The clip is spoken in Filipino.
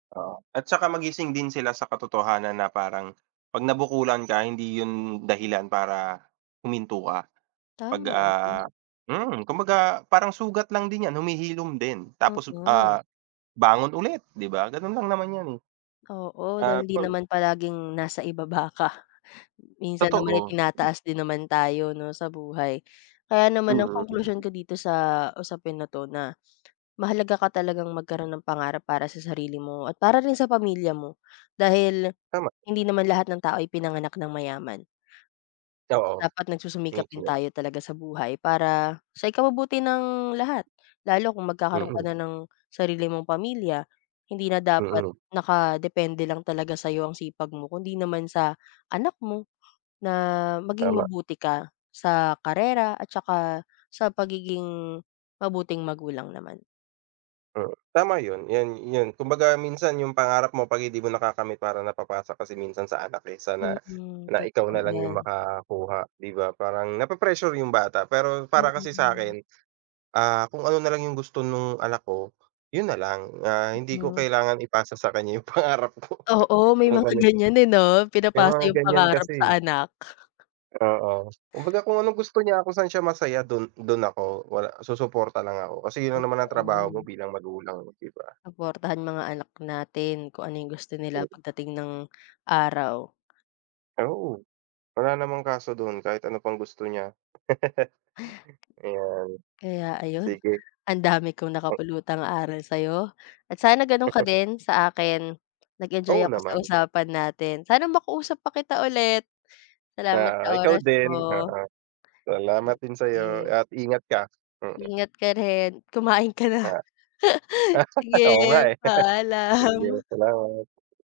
Oo, at saka magising din sila sa katotohanan na parang 'pag nabukulan ka hindi yun dahilan para huminto ka. Pag, Tama, yun ah, nga. mm, kumbaga parang sugat lang din yan, humihilom din. Tapos, Mm. ah, bangon ulit, di ba, ganun lang naman yan eh. Oo, Ah, dahil hindi pag naman palaging nasa ibaba ka. Minsan naman ay Totoo. M tinataas din naman tayo, 'no, sa buhay. Kaya naman ang Mm, konklusyon hmm. ko dito sa usapin na 'to na mahalaga ka talagang magkaroon ng pangarap para sa sarili mo at para rin sa pamilya mo. Dahil Tama. hindi naman lahat ng tao ay pinanganak nang mayaman. Oo. Dapat Me, nagsusumikap din too. tayo talaga sa buhay para sa ikabubuti ng lahat. Lalo kung magkakaroon ka Mm. na ng sarili mong pamilya, hindi na dapat Mm. nakadepende lang talaga sa'yo ang sipag mo kundi naman sa anak mo na maging Tama. mabuti ka sa karera at saka sa pagiging mabuting magulang naman. Mm, tama yun, yun yun kumbaga minsan yung pangarap mo 'pag hindi mo nakakamit parang napapasa kasi minsan sa anak eh, sana Mm, na ikaw totoo nalang yung yan. makakuha, di ba? Parang nape-pressure yung bata. Pero para kasi Oo. sa'kin, ah, kung ano nalang yung gusto nung anak ko, yun nalang na hindi ko Mm. kailangan ipasa sa kanya yung pangarap ko Oo, may yung mga ganun. ganiyan eh 'no, May pinapasa mga yung ganiyan pangarap kasi eh. sa anak. Oo, kumbaga kung anong gusto niya, kung saan siya masaya, dun dun ako wala susuporta lang ako. Kasi yun naman Totoo ang trabaho mo yan. bilang magulang, 'no, di ba? Suportahan mga anak natin kung ano yung gusto Hmm. nila pagdating ng araw. Oo, wala namang kaso dun kahit ano pang gusto niya. Ayun. Kaya ayun, Sige. ang dami kong Hmm. nakapulutang aral sa'yo at sana ganun ka din sa akin. Nag-enjoy Oo ako sa naman. usapan natin. Sana makausap pa kita ulit. Salamat sa Oo, ikaw oras din. mo. Ah, salamat din sa'yo Sige. at ingat ka, mm. Ingat ka rin. Kumain ka na. Ah. Oo nga Sige, eh. paalam. Sige, salamat.